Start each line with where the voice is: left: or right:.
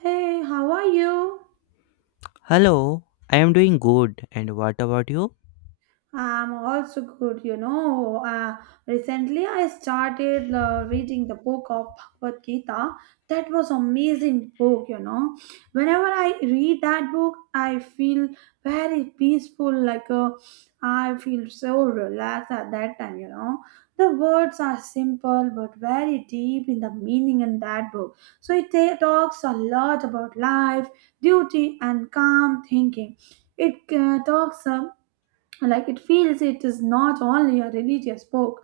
right: Hey, how are you?
left: Hello, I am doing good. And what about you?
right: I'm also good, you know. Recently, I started reading the book of Bhagavad Gita. That was amazing book, you know. Whenever I read that book, I feel very peaceful. Like I feel so relaxed at that time, you know. The words are simple but very deep in the meaning in that book. So it talks a lot about life, duty, and calm thinking. It talks. Like it feels it is not only a religious book,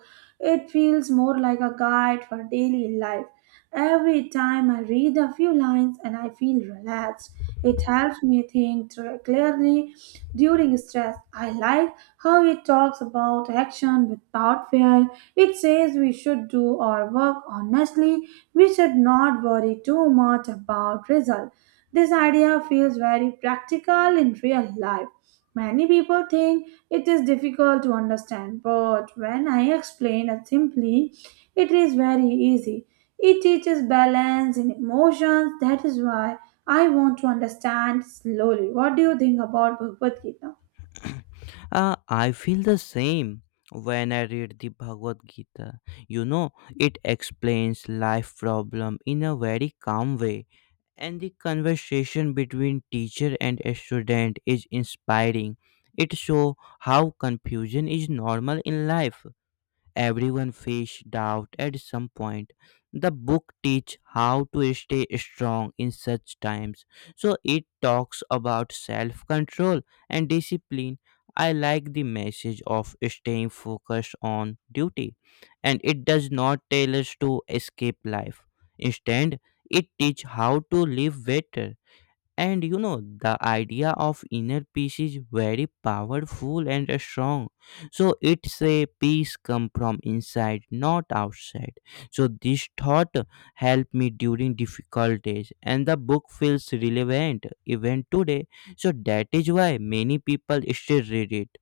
right: it feels more like a guide for daily life. Every time I read a few lines and I feel relaxed, it helps me think clearly during stress. I like how it talks about action without fear. It says we should do our work honestly, we should not worry too much about result. This idea feels very practical in real life. Many people think it is difficult to understand, but when I explain it simply, it is very easy. It teaches balance in emotions. That is why I want to understand slowly. What do you think about Bhagavad Gita?
left: I feel the same when I read the Bhagavad Gita. You know, it explains life problem in a very calm way. And the conversation between teacher and a student is inspiring. It shows how confusion is normal in life. Everyone faces doubt at some point. The book teach how to stay strong in such times. So it talks about self-control and discipline. I like the message of staying focused on duty and it does not tell us to escape life. Instead, it teach how to live better. And you know, the idea of inner peace is very powerful and strong. So it's a peace come from inside, not outside. So this thought helped me during difficult days, and the book feels relevant even today. So that is why many people still read it.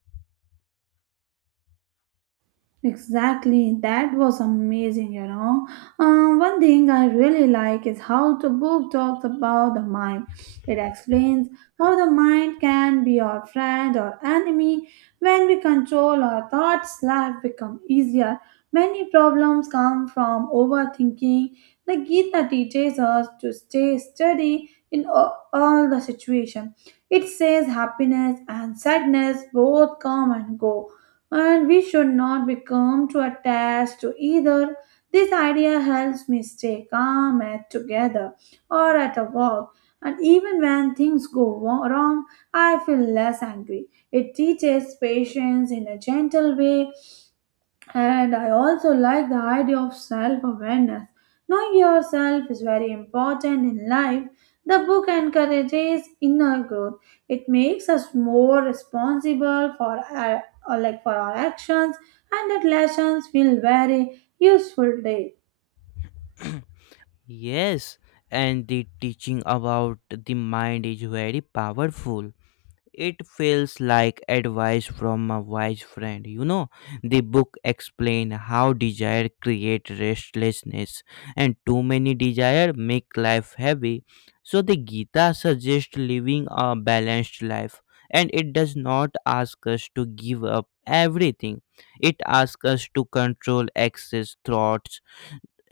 right: Exactly, that was amazing, you know. One thing I really like is how the book talks about the mind. It explains how the mind can be our friend or enemy. When we control our thoughts, life becomes easier. Many problems come from overthinking. The Gita teaches us to stay steady in all the situation. It says happiness and sadness both come and go, and we should not become too attached to either. This idea helps me stay calm at together or at a walk, and even when things go wrong, I feel less angry. It teaches patience in a gentle way, and I also like the idea of self awareness. Knowing yourself is very important in life. The book encourages inner growth. It makes us more responsible for our, or like for our actions, and that lessons feel very useful today.
left: Yes, and the teaching about the mind is very powerful. It feels like advice from a wise friend. You know, the book explains how desire creates restlessness, and too many desire make life heavy. So the Gita suggests living a balanced life, and it does not ask us to give up everything. It asks us to control excess thoughts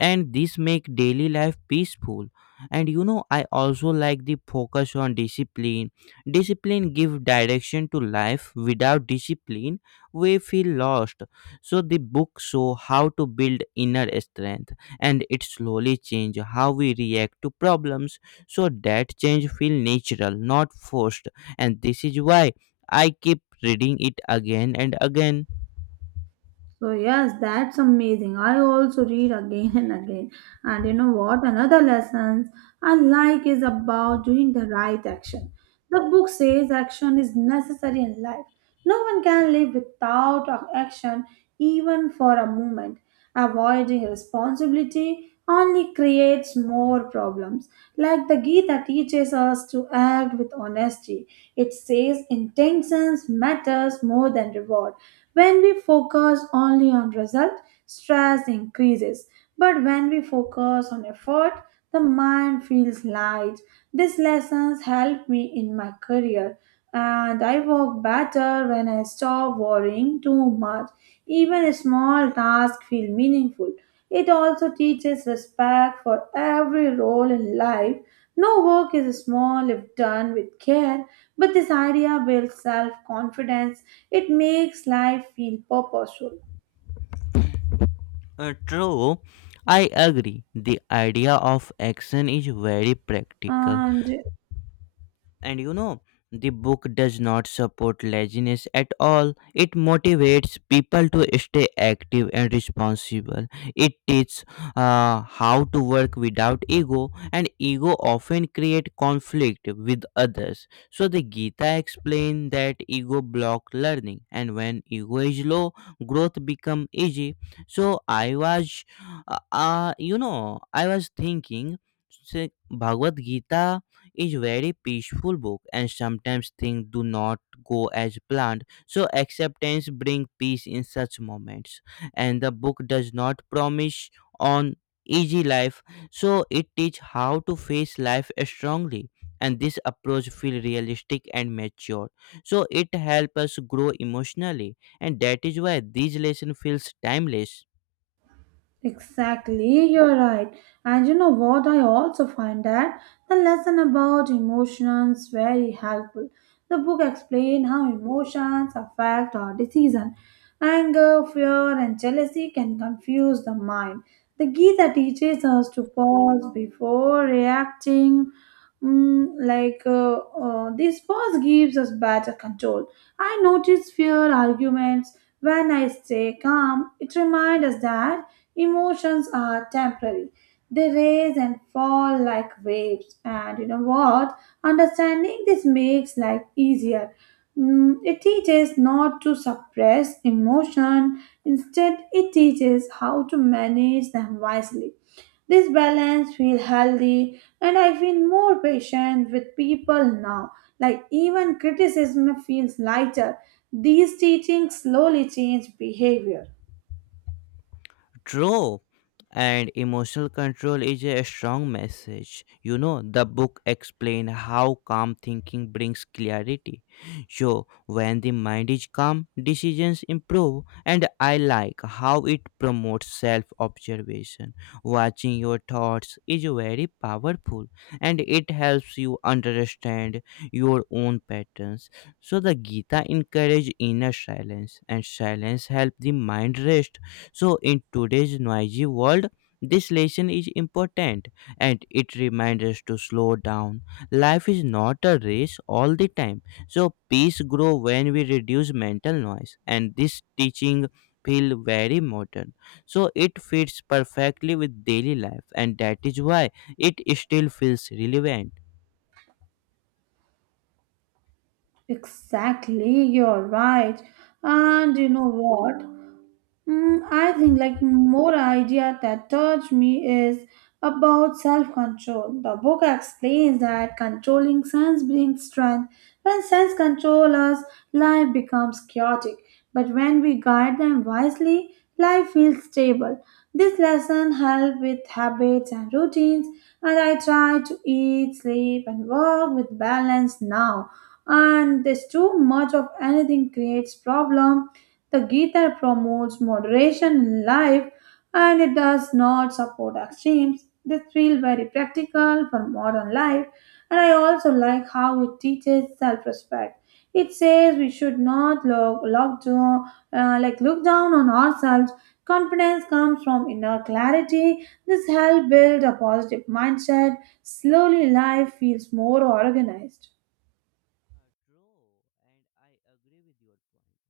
left: and this make daily life peaceful. And you know, I also like the focus on discipline. Discipline give direction to life. Without discipline we feel lost. So the book show how to build inner strength and it slowly change how we react to problems. So that change feel natural, not forced. And this is why I keep reading it again and again.
right: So yes, that's amazing. I also read again and again. And you know what? Another lessons I like is about doing the right action. The book says action is necessary in life. No one can live without action even for a moment. Avoiding responsibility only creates more problems. Like the Gita teaches us to act with honesty. It says intentions matters more than reward. When we focus only on result, stress increases. But when we focus on effort, the mind feels light. These lessons help me in my career, and I work better when I stop worrying too much. Even a small tasks feel meaningful. It also teaches respect for every role in life. No work is small if done with care, but this idea builds self confidence. It makes life feel purposeful.
left: True, I agree. The idea of action is very practical.
right: And
left: And you know, the book does not support laziness at all. It motivates people to stay active and responsible. It teaches how to work without ego, and ego often create conflict with others. So the Gita explained that ego block learning, and when ego is low, growth become easy. So I was you know, I was thinking, say, Bhagavad Gita is very peaceful book, and sometimes things do not go as planned. So acceptance brings peace in such moments. And the book does not promise on easy life. So it teach how to face life strongly, and this approach feel realistic and mature. So it help us grow emotionally, and that is why these lesson feels timeless.
right: exactly, you're right. And you know what? I also find that the lesson about emotions very helpful. The book explains how emotions affect our decision. Anger, fear, and jealousy can confuse the mind. The Gita teaches us to pause before reacting. This pause gives us better control. I notice fear arguments when I stay calm. It reminds us that emotions are temporary. They rise and fall like waves. And you know what? Understanding this makes life easier. It teaches not to suppress emotion. Instead, it teaches how to manage them wisely. This balance feels healthy and I feel more patient with people now. Like even criticism feels lighter. These teachings slowly change behavior.
left: True. And emotional control is a strong message. You know, the book explains how calm thinking brings clarity. So, when the mind is calm, decisions improve. And I like how it promotes self observation. Watching your thoughts is very powerful and it helps you understand your own patterns. So, the Gita encourages inner silence, and silence helps the mind rest. So, in today's noisy world, this lesson is important and it reminds us to slow down. Life is not a race all the time. So, peace grows when we reduce mental noise, and this teaching feel very modern. So it fits perfectly with daily life, and that is why it still feels relevant.
right: Exactly, you're right. And you know what? I think like more idea that touched me is about self-control. The book explains that controlling sense brings strength. When sense control us, life becomes chaotic. But when we guide them wisely, life feels stable. This lesson help with habits and routines, and I try to eat, sleep, and work with balance now. And there's too much of anything creates problem. The Gita promotes moderation in life and it does not support extremes. This feels very practical for modern life, and I also like how it teaches self respect. It says we should not look, look down, like look down on ourselves. Confidence comes from inner clarity. This helps build a positive mindset. Slowly, life feels more organized.
left: True, and I agree with your point.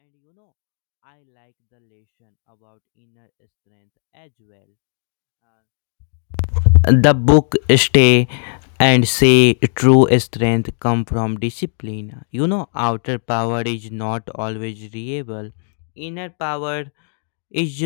left: And you know, I like the lesson about inner strength as well. The book Stay and Say True Strength Come from Discipline. You know, outer power is not always reliable. Inner power is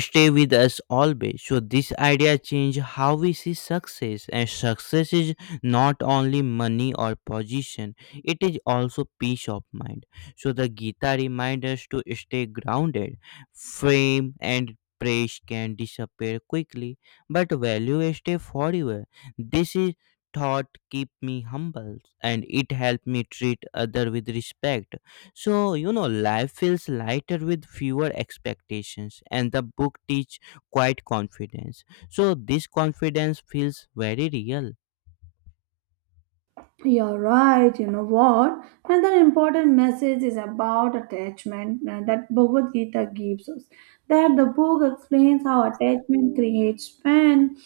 left: stay with us always. So this idea change how we see success, and success is not only money or position, it is also peace of mind. So the Gita reminds us to stay grounded. Fame and praise can disappear quickly, but value stay forever. This is thought keep me humble, and it help me treat other with respect. So you know, life feels lighter with fewer expectations, and the book teach quite confidence. So this confidence feels very real.
right: You're right, you know what? Another important message is about attachment, that Bhagavad Gita gives us. That the book explains how attachment creates pain,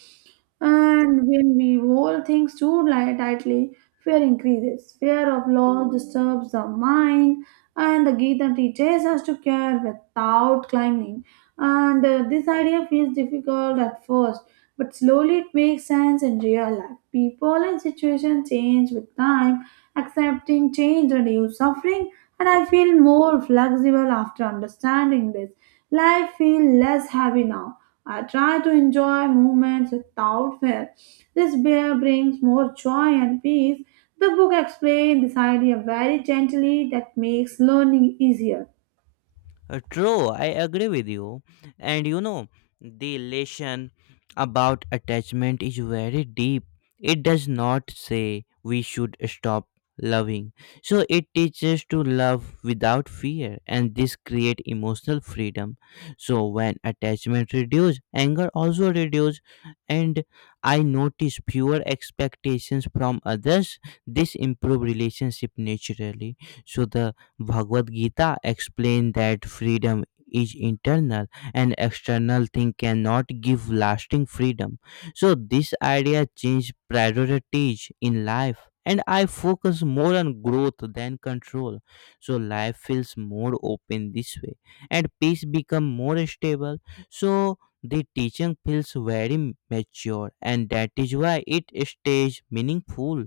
right: and when we hold things too tightly, fear increases. Fear of loss disturbs the mind, and the Gita teaches us to care without clinging. And this idea feels difficult at first, but slowly it makes sense in real life. People and situations change with time. Accepting change reduces suffering, and I feel more flexible after understanding this. Life feels less heavy now. I try to enjoy moments without fear. This bear brings more joy and peace. The book explains this idea very gently that makes learning easier.
left: True, I agree with you. And you know, the lesson about attachment is very deep. It does not say we should stop loving. So it teaches to love without fear, and this create emotional freedom. So when attachment reduce, anger also reduce, and I notice fewer expectations from others. This improve relationship naturally. So the Bhagavad Gita explained that freedom is internal, and external thing cannot give lasting freedom. So this idea changed priorities in life, and I focus more on growth than control. So life feels more open this way, and peace become more stable. So the teaching feels very mature, and that is why it stays meaningful.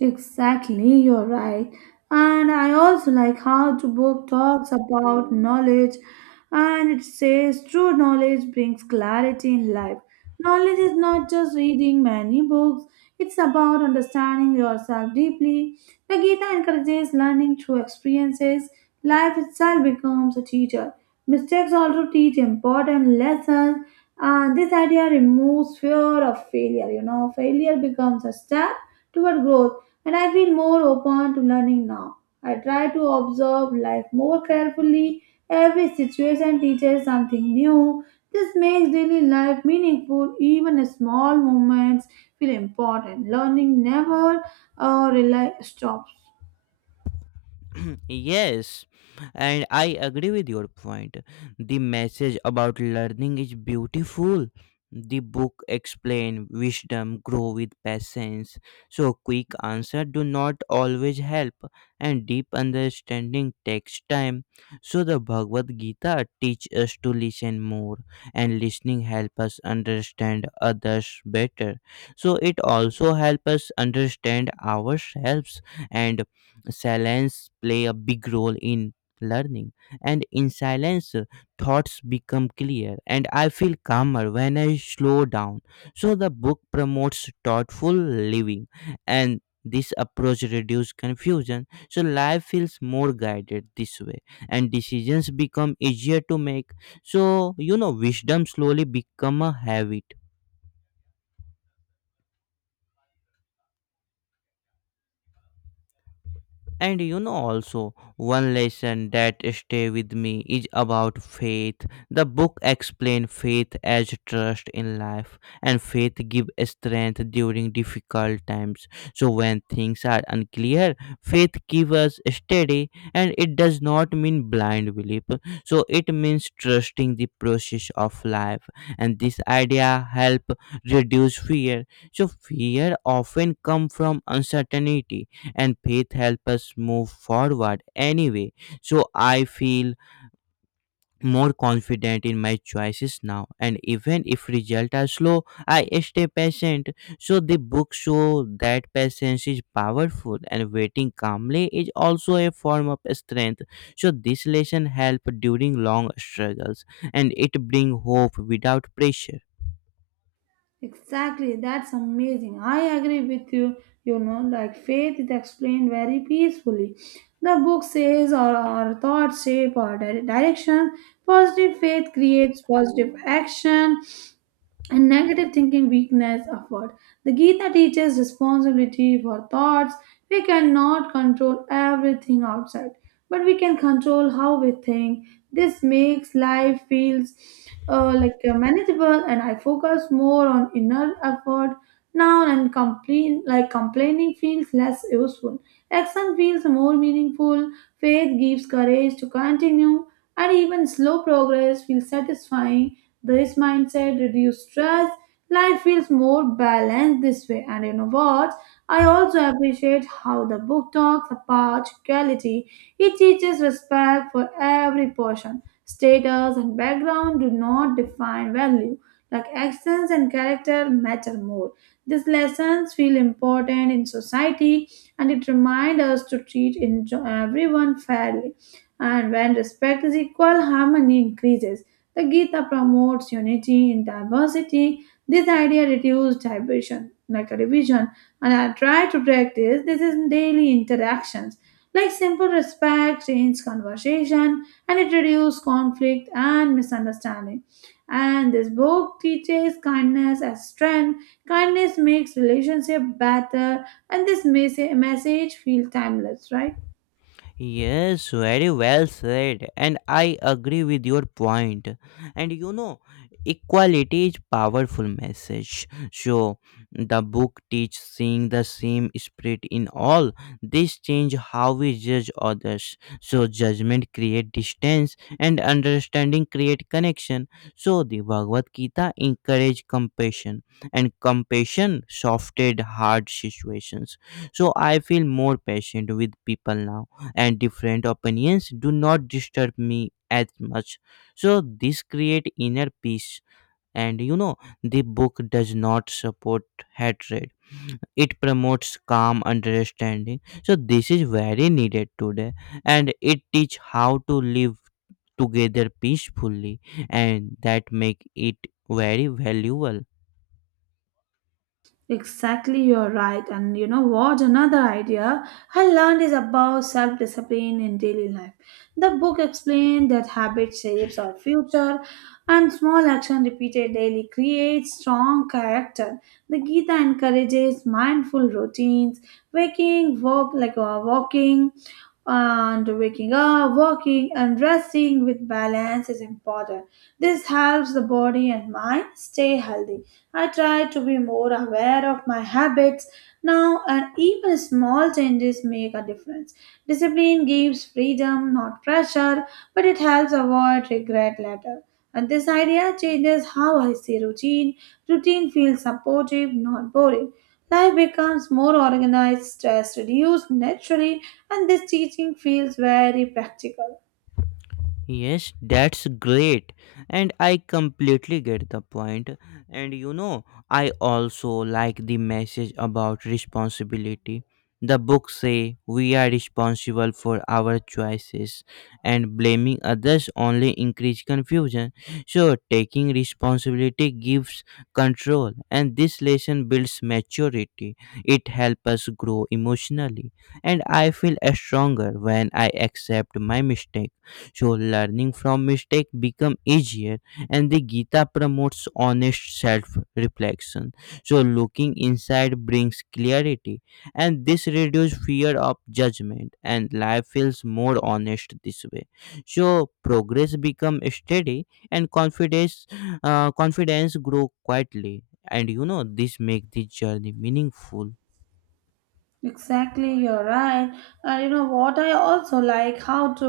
right: Exactly, you're right. And I also like how the book talks about knowledge, and it says true knowledge brings clarity in life. Knowledge is not just reading many books, it's about understanding yourself deeply. The Gita encourages learning through experiences. Life itself becomes a teacher. Mistakes also teach important lessons, and this idea removes fear of failure. You know, failure becomes a step toward growth, and I feel more open to learning now. I try to observe life more carefully. Every situation teaches something new. This makes daily life meaningful. Even small moments feel important. Learning never rely stops.
left: Yes, and I agree with your point. The message about learning is beautiful. The book explain wisdom grow with patience. So quick answer do not always help, and deep understanding takes time. So the Bhagavad Gita teach us to listen more, and listening help us understand others better. So it also help us understand ourselves, and silence play a big role in learning. And in silence, thoughts become clear, and I feel calmer when I slow down. So the book promotes thoughtful living, and this approach reduces confusion. So life feels more guided this way, and decisions become easier to make. So you know, wisdom slowly become a habit. And you know, also one lesson that stay with me is about faith. The book explain faith as trust in life, and faith give strength during difficult times. So when things are unclear, faith gives us steady, and it does not mean blind belief. So it means trusting the process of life, and this idea help reduce fear. So fear often come from uncertainty, and faith help us move forward anyway. So I feel more confident in my choices now, and even if results are slow, I stay patient. So the book show that patience is powerful, and waiting calmly is also a form of strength. So this lesson help during long struggles, and it bring hope without pressure.
right: Exactly, that's amazing. I agree with you. You know, like faith is explained very peacefully. The book says our thoughts shape our direction. Positive faith creates positive action, and negative thinking weakness afford. The Gita teaches responsibility for thoughts. We cannot control everything outside, but we can control how we think. This makes life feels manageable, and I focus more on inner effort now. And complain like complaining feels less useful. Action feels more meaningful. Faith gives courage to continue, and even slow progress feels satisfying. This mindset reduces stress. Life feels more balanced this way. And you know what? I also appreciate how the book talks about equality. It teaches respect for every person. Status and background do not define value. Like actions and character matter more. These lessons feel important in society, and it reminds us to treat everyone fairly. And when respect is equal, harmony increases. The Gita promotes unity in diversity. This idea reduces division, like a division, and I try to practice this in daily interactions, like simple respect, change conversation, and it reduces conflict and misunderstanding. And this book teaches kindness as strength. Kindness makes relationship better, and this message feel timeless, right?
left: Yes, very well said, and I agree with your point. And you know, equality is powerful message. So the book teaches seeing the same spirit in all. This change how we judge others. So judgment create distance, and understanding create connection. So the Bhagavad Gita encourage compassion, and compassion softened hard situations. So I feel more patient with people now, and different opinions do not disturb me as much. So this create inner peace. And you know, the book does not support hatred, it promotes calm understanding. So this is very needed today, and it teach how to live together peacefully, and that make it very valuable.
right: Exactly, you're right. And you know what? Another idea I learned is about self discipline in daily life. The book explained that habit shapes our future, and small action repeated daily creates strong character. The Gita encourages mindful routines, waking, walk like walking, and waking up, walking, and resting with balance is important. This helps the body and mind stay healthy. I try to be more aware of my habits now, and even small changes make a difference. Discipline gives freedom, not pressure, but it helps avoid regret later. And this idea changes how I see routine. Routine feels supportive, not boring. Life becomes more organized, stress reduced naturally, and this teaching feels very practical.
left: Yes, that's great. And I completely get the point. And you know, I also like the message about responsibility. The book say we are responsible for our choices, and blaming others only increase confusion. So taking responsibility gives control, and this lesson builds maturity. It helps us grow emotionally, and I feel stronger when I accept my mistake. So learning from mistake become easier, and the Gita promotes honest self reflection. So looking inside brings clarity, and this reduces fear of judgment, and life feels more honest this way. So progress become steady, and confidence grow quietly. And you know, this make the journey meaningful.
right: Exactly, you're right. And you know what? I also like how to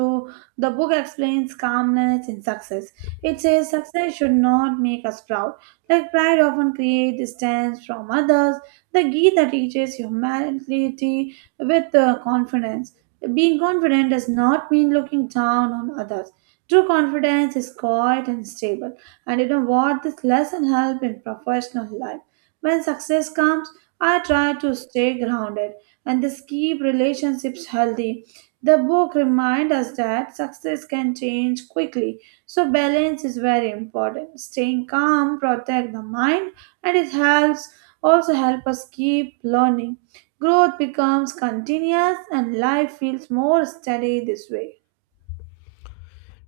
right: the book explains calmness in success. It says success should not make us proud. Like pride often creates distance from others. The Gita teaches humanity with confidence. Being confident does not mean looking down on others. True confidence is quiet and stable. And you know what? This lesson help in professional life. When success comes, I try to stay grounded, and this keep relationships healthy. The book reminds us that success can change quickly, so balance is very important. Staying calm protect the mind, and it helps also help us keep learning. Growth becomes continuous, and life feels more steady this way.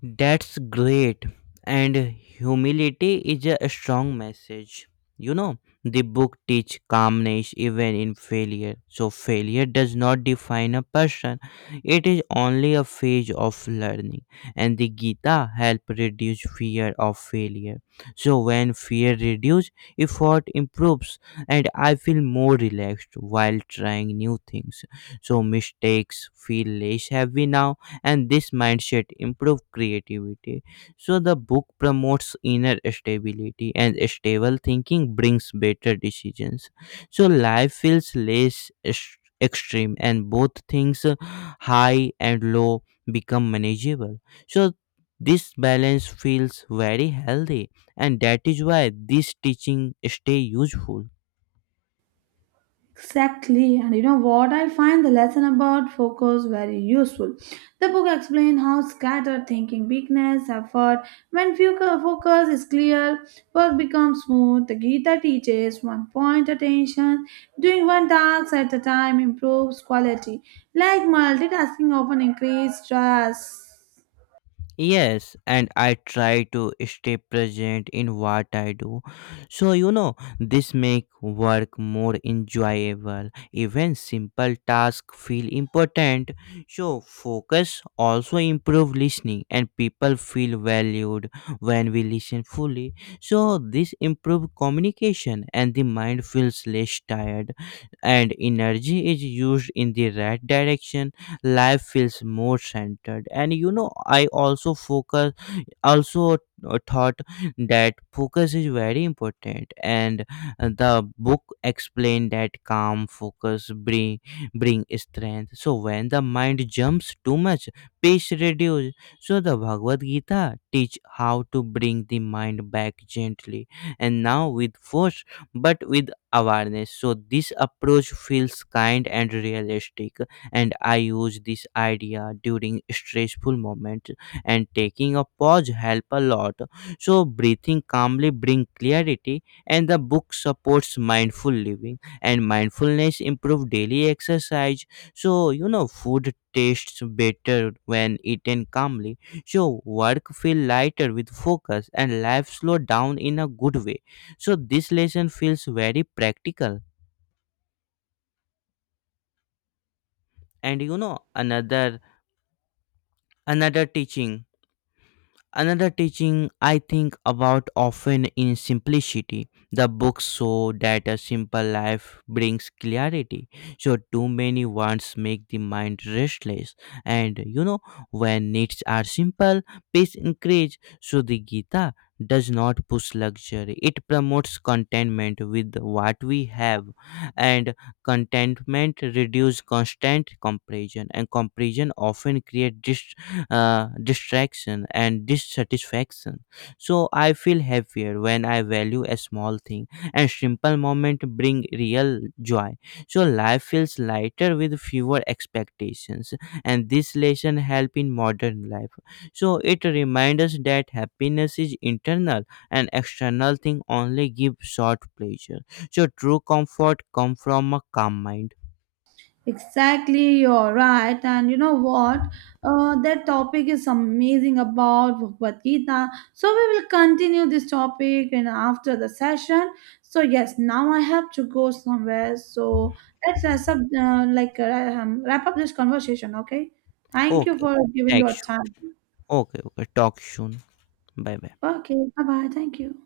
left: That's great. And humility is a strong message. You know, the book teach calmness even in failure. So failure does not define a person. It is only a phase of learning. And the Gita help reduce fear of failure. So when fear reduce, effort improves, and I feel more relaxed while trying new things. So mistakes feel less heavy now, and this mindset improve creativity. So the book promotes inner stability, and stable thinking brings better decisions. So life feels less extreme, and both things, high and low, become manageable. So this balance feels very healthy, and that is why this teaching stay useful.
right: Exactly, and you know what? I find the lesson about focus very useful. The book explains how scattered thinking, weakness, effort. When focus is clear, work becomes smooth. The Gita teaches one point attention. Doing one task at a time improves quality. Like multitasking often increases stress.
left: Yes, and I try to stay present in what I do. So, you know, this make work more enjoyable. Even simple tasks feel important. So, focus also improve listening, and people feel valued when we listen fully. So, this improve communication, and the mind feels less tired, and energy is used in the right direction. Life feels more centered. And you know, I also thought that focus is very important. And the book explained that calm focus bring strength. So when the mind jumps too much, pace reduce. So the Bhagavad Gita teach how to bring the mind back gently, and now with force, but with awareness. So this approach feels kind and realistic, and I use this idea during stressful moments, and taking a pause help a lot. So breathing calmly bring clarity, and the book supports mindful living, and mindfulness improve daily exercise. So you know, food tastes better when eaten calmly. So work feel lighter with focus, and life slow down in a good way. So this lesson feels very practical. And you know, another teaching Another teaching I think about often in simplicity. The books show that a simple life brings clarity. So too many wants make the mind restless. And you know, when needs are simple, peace increase. So the Gita does not push luxury. It promotes contentment with what we have. And contentment reduces constant comparison, and comparison often creates distraction and dissatisfaction. So I feel happier when I value a small thing, and simple moment bring real joy. So life feels lighter with fewer expectations, and this lesson help in modern life. So it reminds us that happiness is internal, and external thing only give short pleasure. So true comfort come from a calm mind.
right: Exactly, you're right. And you know what? That topic is amazing about Bhagavad Gita. So we will continue this topic and after the session. So yes, now I have to go somewhere. So let's wrap up, wrap up this conversation. Okay. Thank you
left: Okay,
right: for
left: okay.
right: giving your
left: Thanks.
right: time.
left: Okay, okay. Talk soon. Bye bye.
right: Okay. Bye bye. Thank you.